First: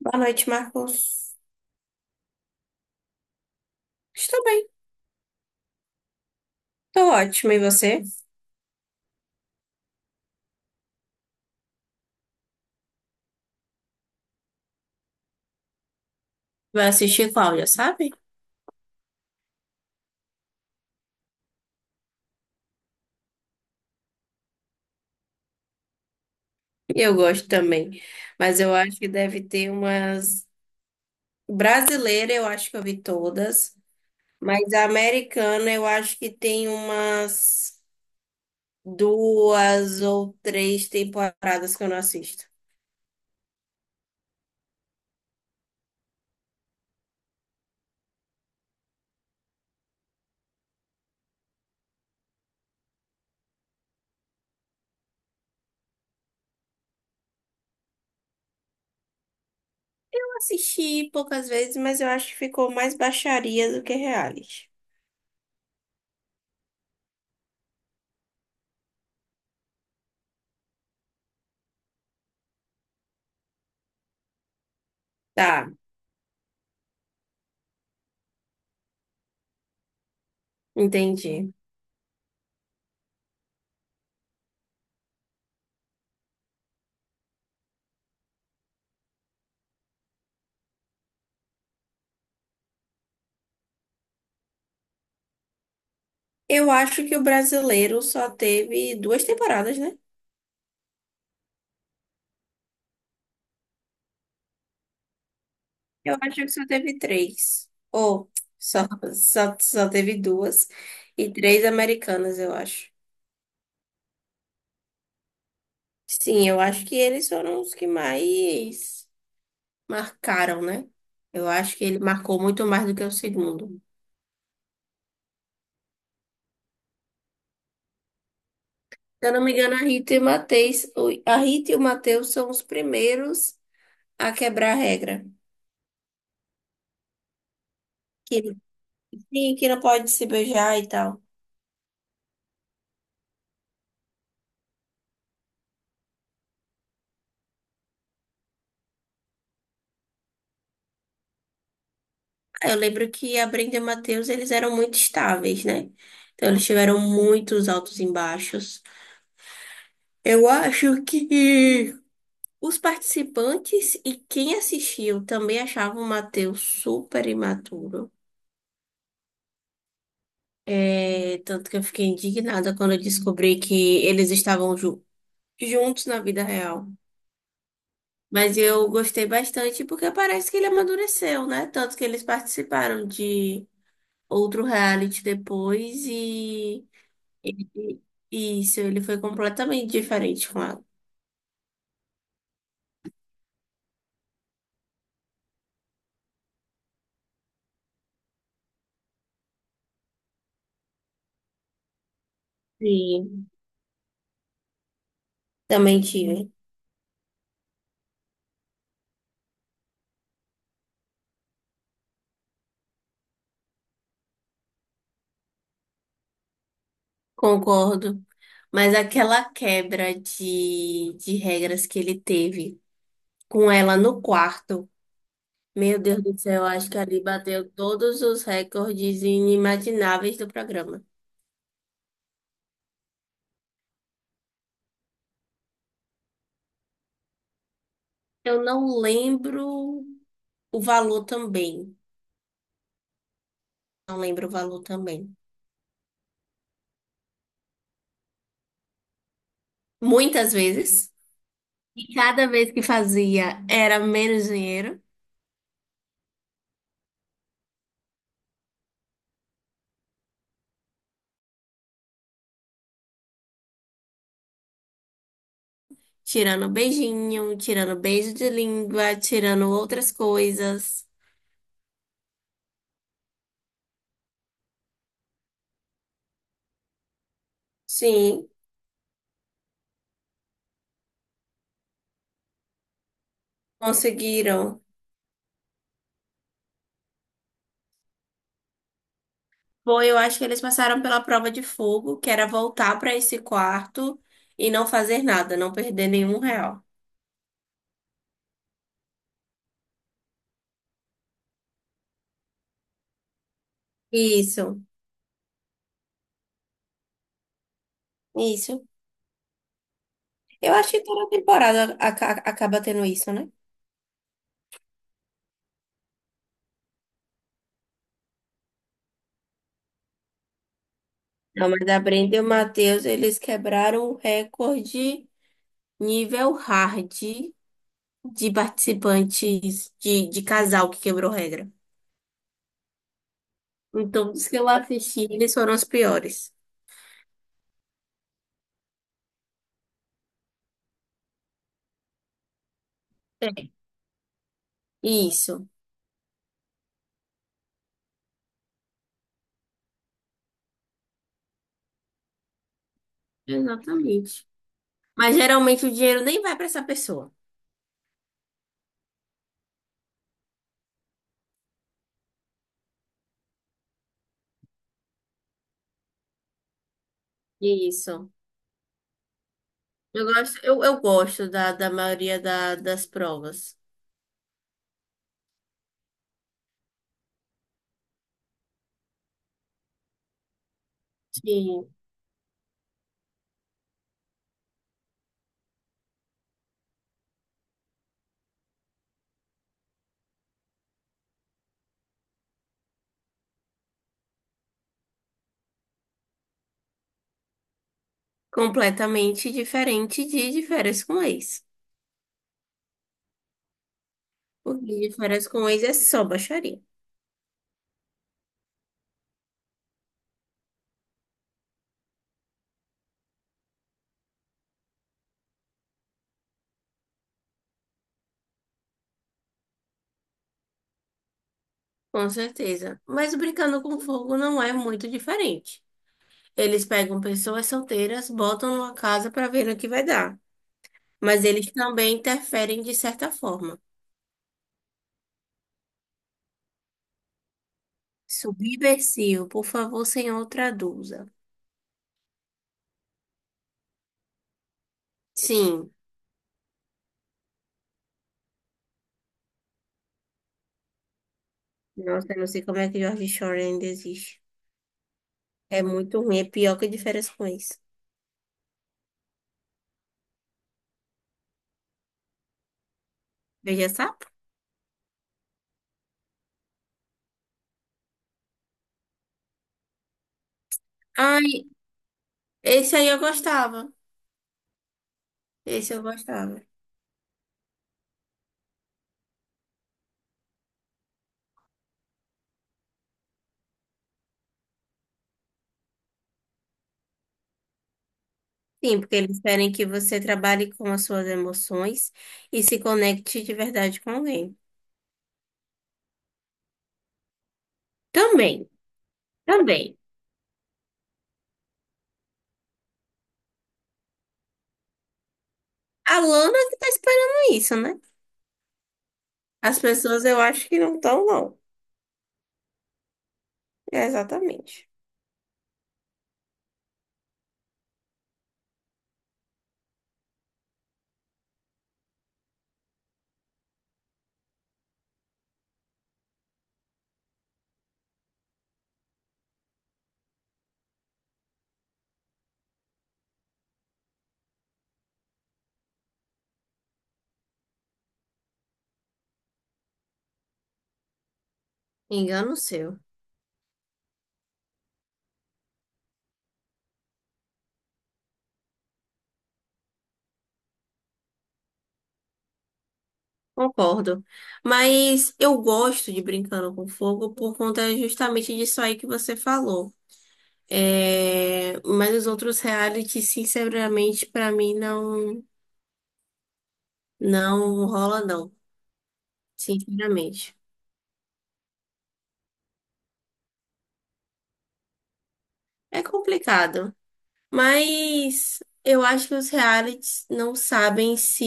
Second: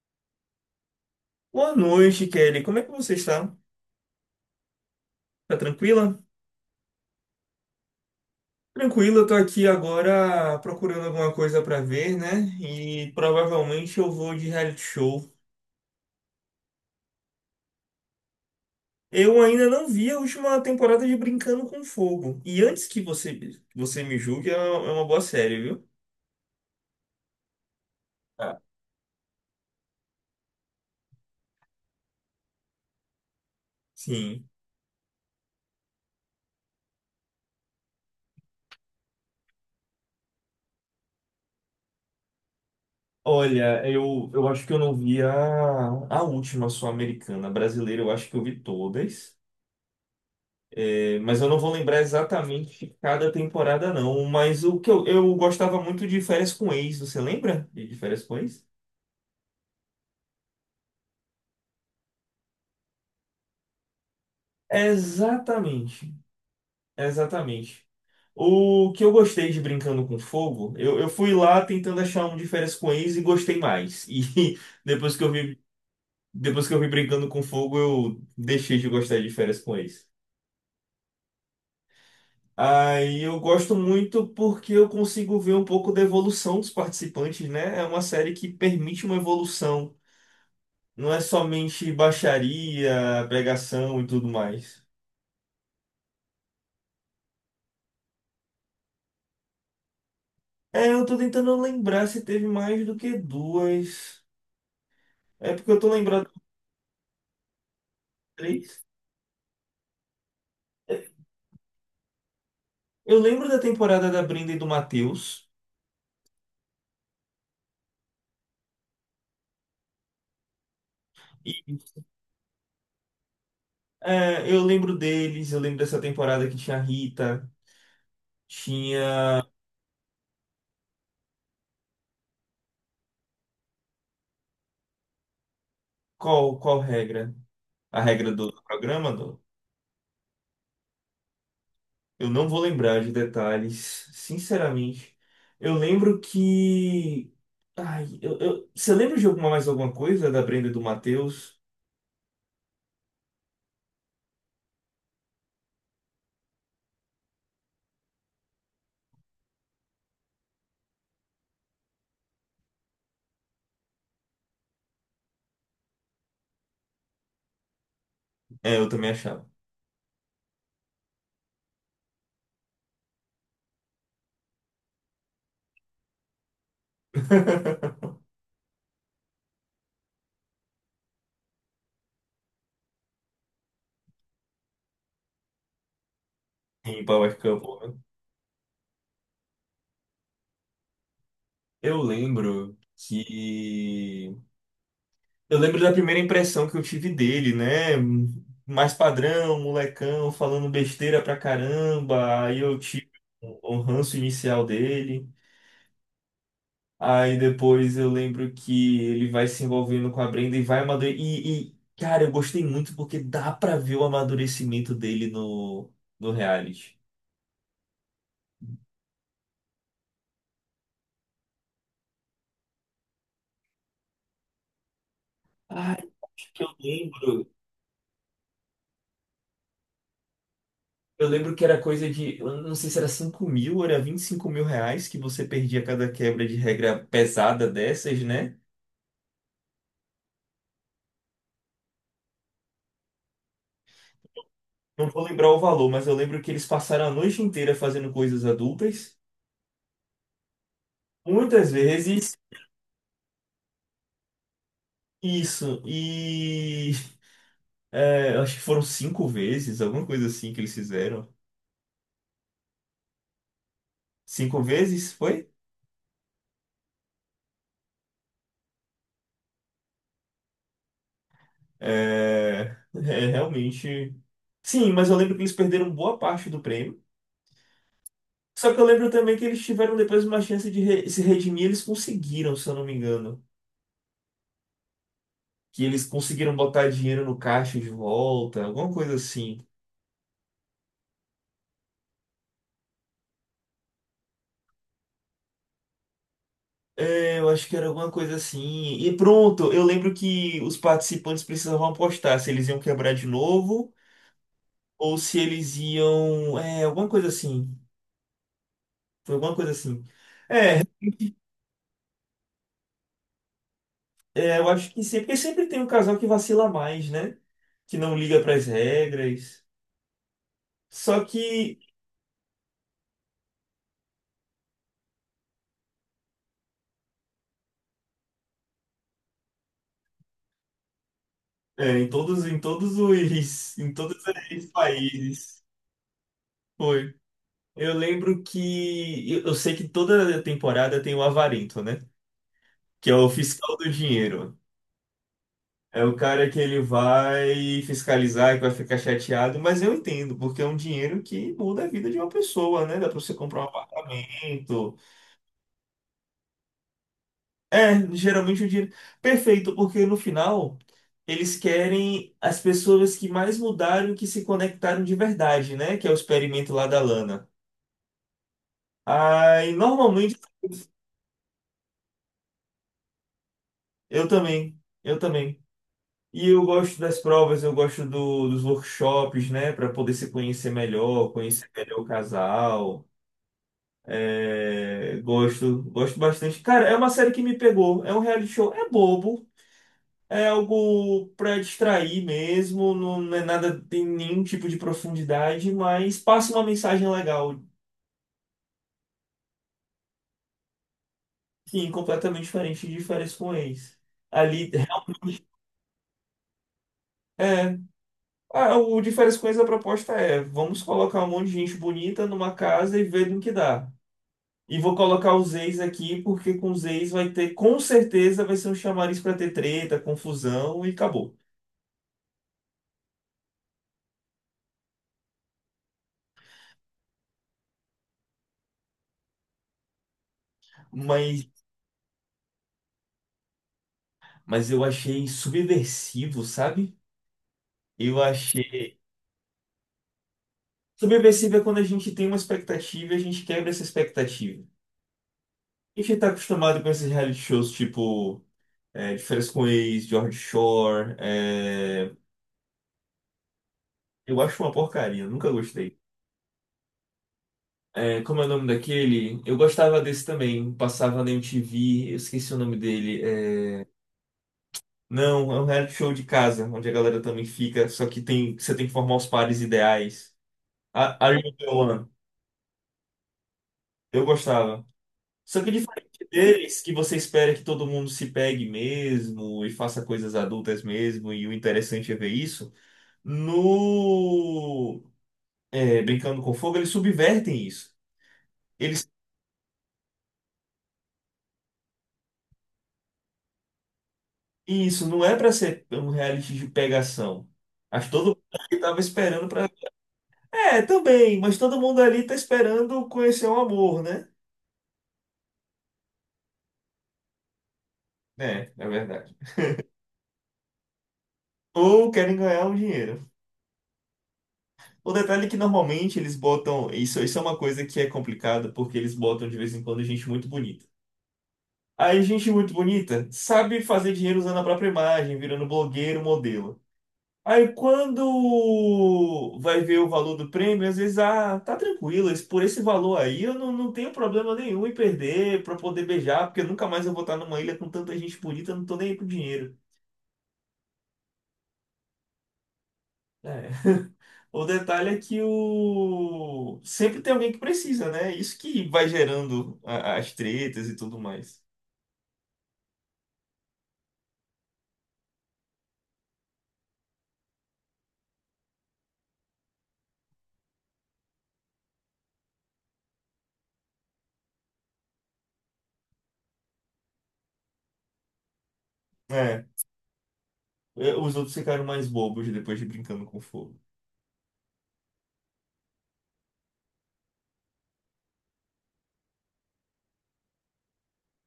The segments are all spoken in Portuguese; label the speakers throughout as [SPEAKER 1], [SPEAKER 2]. [SPEAKER 1] Boa noite, Marcos.
[SPEAKER 2] Boa noite, Kelly. Como é que você está?
[SPEAKER 1] Estou bem,
[SPEAKER 2] Tá tranquila?
[SPEAKER 1] estou ótima. E você?
[SPEAKER 2] Tranquila, eu tô aqui agora procurando alguma coisa pra ver, né? E provavelmente eu vou de reality show.
[SPEAKER 1] Vai assistir qual, já sabe?
[SPEAKER 2] Eu ainda não vi a última temporada de Brincando com Fogo. E você me julgue, é uma boa série, viu?
[SPEAKER 1] Eu gosto também.
[SPEAKER 2] Ah.
[SPEAKER 1] Mas eu acho que deve ter umas. Brasileira, eu acho que eu vi todas.
[SPEAKER 2] Sim.
[SPEAKER 1] Mas a americana, eu acho que tem umas duas ou três temporadas que eu não assisto.
[SPEAKER 2] Olha, eu acho que eu não vi a última, só americana. A brasileira, eu acho que eu vi todas. É, mas eu não vou lembrar exatamente cada temporada, não. Mas o que eu gostava muito de Férias com Ex, você lembra de Férias com Ex?
[SPEAKER 1] Eu assisti poucas vezes, mas eu acho que ficou mais baixaria do que reality.
[SPEAKER 2] Exatamente, exatamente. O que eu gostei de Brincando com Fogo, eu fui lá tentando achar um de Férias com Ex e gostei mais. E depois que eu vi,
[SPEAKER 1] Tá,
[SPEAKER 2] depois que eu vi Brincando com Fogo, eu deixei de gostar de Férias com Ex.
[SPEAKER 1] entendi.
[SPEAKER 2] Aí eu gosto muito porque eu consigo ver um pouco da evolução dos participantes, né? É uma série que permite uma evolução. Não é somente baixaria, pregação e tudo mais.
[SPEAKER 1] Eu acho que o brasileiro só teve duas temporadas, né?
[SPEAKER 2] É, eu tô tentando lembrar se teve mais do que duas. É porque eu tô
[SPEAKER 1] Eu
[SPEAKER 2] lembrado
[SPEAKER 1] acho
[SPEAKER 2] de
[SPEAKER 1] que só teve três. Ou
[SPEAKER 2] três.
[SPEAKER 1] só, só, só teve duas. E três americanas, eu acho.
[SPEAKER 2] Eu lembro da temporada da Brenda e do Matheus.
[SPEAKER 1] Sim, eu acho que eles foram os que mais marcaram, né? Eu
[SPEAKER 2] E
[SPEAKER 1] acho que ele marcou muito mais do que o segundo.
[SPEAKER 2] é, eu lembro deles, eu lembro dessa temporada que tinha a Rita,
[SPEAKER 1] Se eu
[SPEAKER 2] tinha.
[SPEAKER 1] não me engano, a Rita e o Matheus, a Rita e o Matheus são os primeiros a quebrar a regra.
[SPEAKER 2] Qual, qual regra? A regra
[SPEAKER 1] Que,
[SPEAKER 2] do programa?
[SPEAKER 1] sim, que não pode se beijar e tal.
[SPEAKER 2] Eu não vou lembrar de detalhes, sinceramente. Eu lembro que. Ai, você lembra de alguma mais alguma coisa da Brenda e do Matheus?
[SPEAKER 1] Eu lembro que a Brenda e o Matheus, eles eram muito estáveis, né? Então, eles tiveram muitos altos e baixos. Eu acho que os participantes e quem assistiu também achavam o Matheus super imaturo.
[SPEAKER 2] É, eu também achava.
[SPEAKER 1] É, tanto que eu fiquei indignada quando eu descobri que eles estavam juntos na vida real. Mas eu gostei bastante porque parece que ele amadureceu, né? Tanto que eles participaram de outro reality depois
[SPEAKER 2] Em Power Couple, né?
[SPEAKER 1] e isso, ele foi completamente diferente com ela.
[SPEAKER 2] Eu lembro que. Eu lembro da primeira impressão que eu tive dele, né? Mais padrão, molecão, falando besteira pra caramba. Aí eu tive
[SPEAKER 1] Sim,
[SPEAKER 2] o ranço inicial dele.
[SPEAKER 1] também tive.
[SPEAKER 2] Aí depois eu lembro que ele vai se envolvendo com a Brenda e vai amadurecer. Cara, eu gostei muito porque dá pra ver o amadurecimento dele no reality.
[SPEAKER 1] Concordo. Mas aquela quebra de regras que ele teve com ela no quarto, meu
[SPEAKER 2] Ah,
[SPEAKER 1] Deus
[SPEAKER 2] o
[SPEAKER 1] do
[SPEAKER 2] que que
[SPEAKER 1] céu,
[SPEAKER 2] eu
[SPEAKER 1] acho que ali
[SPEAKER 2] lembro.
[SPEAKER 1] bateu todos os recordes inimagináveis do programa.
[SPEAKER 2] Eu lembro que era coisa de, eu não sei se era 5 mil ou era 25 mil reais que você perdia cada quebra de regra pesada dessas, né?
[SPEAKER 1] Eu não lembro o valor também. Não lembro o valor
[SPEAKER 2] Não vou
[SPEAKER 1] também.
[SPEAKER 2] lembrar o valor, mas eu lembro que eles passaram a noite inteira fazendo coisas adultas,
[SPEAKER 1] Muitas vezes.
[SPEAKER 2] muitas
[SPEAKER 1] E
[SPEAKER 2] vezes.
[SPEAKER 1] cada vez que fazia era menos dinheiro,
[SPEAKER 2] Isso, e é, eu acho que foram cinco vezes, alguma coisa assim que eles fizeram. Cinco vezes, foi?
[SPEAKER 1] tirando beijinho, tirando beijo de língua, tirando outras coisas.
[SPEAKER 2] É, é, realmente. Sim, mas eu lembro que eles perderam boa parte do prêmio.
[SPEAKER 1] Sim,
[SPEAKER 2] Só que eu lembro também que eles tiveram depois uma chance de se redimir, eles conseguiram, se eu não me engano.
[SPEAKER 1] conseguiram.
[SPEAKER 2] Que eles conseguiram botar dinheiro no caixa de volta, alguma coisa assim.
[SPEAKER 1] Foi, eu acho que eles passaram pela prova de fogo, que era voltar para esse quarto e não fazer nada, não perder nenhum real.
[SPEAKER 2] É, eu acho que era alguma coisa assim. E pronto, eu lembro que os participantes precisavam apostar se eles iam quebrar de novo
[SPEAKER 1] Isso,
[SPEAKER 2] ou se eles iam. É, alguma coisa assim.
[SPEAKER 1] isso.
[SPEAKER 2] Foi alguma coisa assim.
[SPEAKER 1] Eu
[SPEAKER 2] É,
[SPEAKER 1] acho que toda temporada acaba tendo isso, né?
[SPEAKER 2] é, eu acho que sempre, porque sempre tem um casal que vacila mais, né? Que não liga para as regras. Só
[SPEAKER 1] Não,
[SPEAKER 2] que
[SPEAKER 1] mas a Brenda e o Matheus, eles quebraram o recorde nível hard de participantes de casal que quebrou regra.
[SPEAKER 2] é, em todos os, em todos
[SPEAKER 1] Então, os que
[SPEAKER 2] os
[SPEAKER 1] eu assisti, eles
[SPEAKER 2] países.
[SPEAKER 1] foram os piores.
[SPEAKER 2] Foi. Eu lembro que eu sei que toda temporada tem o avarento, né? Que é o
[SPEAKER 1] É.
[SPEAKER 2] fiscal do dinheiro.
[SPEAKER 1] Isso,
[SPEAKER 2] É o cara que ele vai fiscalizar, que vai ficar chateado, mas eu entendo, porque é um dinheiro que muda a vida de uma pessoa, né? Dá pra você comprar um
[SPEAKER 1] exatamente.
[SPEAKER 2] apartamento.
[SPEAKER 1] Mas geralmente o dinheiro nem vai para essa pessoa.
[SPEAKER 2] É, geralmente é o dinheiro. Perfeito, porque no final eles querem as pessoas que mais mudaram e que se conectaram de verdade, né? Que é o experimento lá da Lana.
[SPEAKER 1] Isso.
[SPEAKER 2] Aí,
[SPEAKER 1] Eu
[SPEAKER 2] normalmente,
[SPEAKER 1] gosto, eu gosto da maioria das provas.
[SPEAKER 2] eu também. Eu também. E eu gosto das provas, eu gosto dos workshops, né? Para poder se conhecer melhor, conhecer
[SPEAKER 1] Sim.
[SPEAKER 2] melhor o casal. É, gosto, gosto bastante. Cara, é uma série que me pegou. É um reality show. É bobo. É algo para distrair mesmo, não é nada, tem nenhum tipo de profundidade, mas passa uma mensagem legal.
[SPEAKER 1] Completamente diferente de férias com ex.
[SPEAKER 2] Sim, completamente diferente de Férias com Ex. Ali,
[SPEAKER 1] Porque de
[SPEAKER 2] realmente,
[SPEAKER 1] férias com ex é só baixaria.
[SPEAKER 2] é. Ah, o de Férias com Ex, a proposta é: vamos colocar um monte de gente bonita numa casa e ver no que dá. E vou colocar os ex aqui, porque com os ex vai ter, com certeza, vai ser um chamariz para ter treta, confusão e acabou.
[SPEAKER 1] Com certeza. Mas brincando com fogo não é muito diferente. Eles pegam pessoas solteiras, botam numa casa para ver no que vai dar. Mas
[SPEAKER 2] Mas,
[SPEAKER 1] eles também interferem de certa forma.
[SPEAKER 2] mas eu achei subversivo, sabe? Eu achei.
[SPEAKER 1] Subversivo, por favor, senhor, traduza.
[SPEAKER 2] Subversível é quando a gente tem uma expectativa e a gente quebra essa expectativa.
[SPEAKER 1] Sim.
[SPEAKER 2] A gente tá acostumado com esses reality shows tipo De Férias com Ex, George Shore. É,
[SPEAKER 1] Nossa, eu não sei como é que George Shore ainda
[SPEAKER 2] eu
[SPEAKER 1] existe.
[SPEAKER 2] acho uma porcaria, nunca
[SPEAKER 1] É
[SPEAKER 2] gostei.
[SPEAKER 1] muito ruim, é pior que de férias com ex.
[SPEAKER 2] É, como é o nome daquele? Eu gostava desse também, passava na MTV, eu esqueci o nome dele. É,
[SPEAKER 1] Veja sapo.
[SPEAKER 2] não, é um reality show de casa, onde a galera também fica, só que tem, você tem que formar os pares ideais. A Are You the
[SPEAKER 1] Ai,
[SPEAKER 2] One?
[SPEAKER 1] esse aí eu gostava.
[SPEAKER 2] Eu gostava. Só que é
[SPEAKER 1] Esse eu
[SPEAKER 2] diferente
[SPEAKER 1] gostava.
[SPEAKER 2] deles, que você espera que todo mundo se pegue mesmo e faça coisas adultas mesmo, e o interessante é ver isso, no é, Brincando com Fogo, eles subvertem isso.
[SPEAKER 1] Sim,
[SPEAKER 2] Eles,
[SPEAKER 1] porque eles querem que você trabalhe com as suas emoções e se conecte de verdade com alguém.
[SPEAKER 2] e isso não é pra ser um reality de pegação. Acho que todo mundo
[SPEAKER 1] Também,
[SPEAKER 2] ali tava esperando pra.
[SPEAKER 1] também.
[SPEAKER 2] É, também, mas todo mundo ali tá esperando conhecer o amor, né?
[SPEAKER 1] A Lana que tá esperando isso, né?
[SPEAKER 2] É, é verdade.
[SPEAKER 1] As pessoas eu acho que não estão, não.
[SPEAKER 2] Ou querem ganhar um dinheiro.
[SPEAKER 1] É, exatamente.
[SPEAKER 2] O detalhe é que normalmente eles botam. Isso é uma coisa que é complicada, porque eles botam de vez em quando gente muito bonita. Aí, gente muito bonita sabe fazer dinheiro usando a própria imagem, virando blogueiro, modelo. Aí, quando vai ver o valor do prêmio, às vezes, ah, tá tranquilo, esse- por esse valor aí eu não tenho problema nenhum em perder pra poder beijar, porque nunca mais eu vou estar numa ilha com tanta gente bonita, eu não tô nem aí pro dinheiro.
[SPEAKER 1] Engano seu.
[SPEAKER 2] É. O detalhe é que o... sempre tem alguém que precisa, né? Isso que vai gerando as tretas e tudo mais.
[SPEAKER 1] Concordo. Mas eu gosto de Brincando com Fogo por conta justamente disso aí que você falou. É, mas os outros reality, sinceramente, pra mim não não rola não,
[SPEAKER 2] É,
[SPEAKER 1] sinceramente.
[SPEAKER 2] é, os outros ficaram mais bobos depois de Brincando com Fogo.
[SPEAKER 1] É complicado, mas eu acho que os realities não sabem se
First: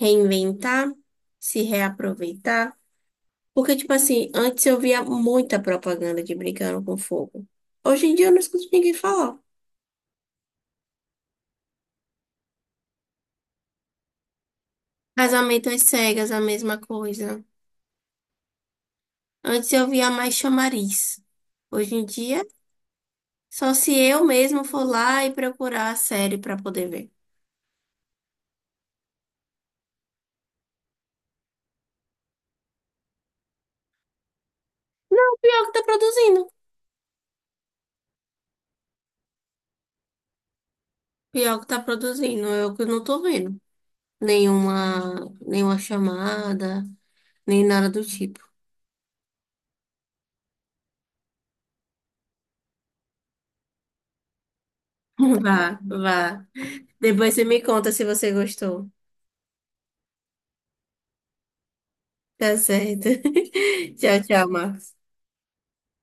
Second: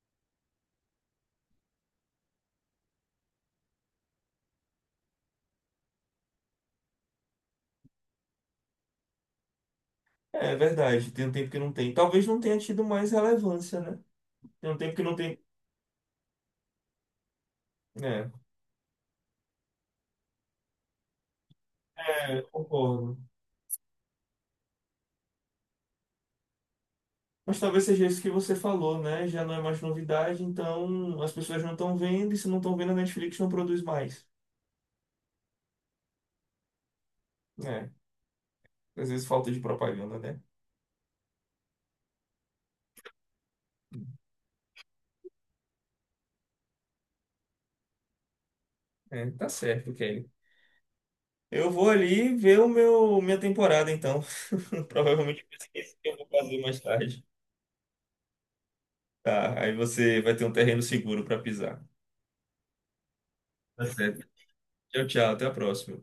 [SPEAKER 1] reinventar, se reaproveitar, porque tipo assim, antes eu via muita propaganda de Brincando com Fogo. Hoje em dia eu não escuto ninguém falar.
[SPEAKER 2] É, é verdade, tem um tempo que não tem. Talvez não tenha tido mais relevância, né? Tem um tempo que não tem.
[SPEAKER 1] Casamento às cegas, a mesma coisa.
[SPEAKER 2] É,
[SPEAKER 1] Antes eu via mais chamariz. Hoje em
[SPEAKER 2] é,
[SPEAKER 1] dia
[SPEAKER 2] concordo.
[SPEAKER 1] só se eu mesmo for lá e procurar a série pra poder ver.
[SPEAKER 2] Mas talvez seja isso que você falou, né? Já não é mais novidade, então as pessoas não estão vendo, e se não estão vendo, a Netflix não produz mais.
[SPEAKER 1] O pior que tá produzindo.
[SPEAKER 2] É, às vezes falta de propaganda, né?
[SPEAKER 1] Pior que tá produzindo, eu que não tô vendo. Nenhuma chamada, nem nada do tipo.
[SPEAKER 2] É, tá certo, Kelly. Eu vou ali ver o meu minha temporada, então. Provavelmente vai ser
[SPEAKER 1] Vá,
[SPEAKER 2] isso que eu vou
[SPEAKER 1] vá.
[SPEAKER 2] fazer mais tarde.
[SPEAKER 1] Depois você me conta se você gostou.
[SPEAKER 2] Tá, aí você vai ter um terreno seguro para pisar.
[SPEAKER 1] Tá certo.
[SPEAKER 2] Tá
[SPEAKER 1] Tchau,
[SPEAKER 2] certo.
[SPEAKER 1] tchau, Marcos.
[SPEAKER 2] Tchau, tchau. Até a próxima.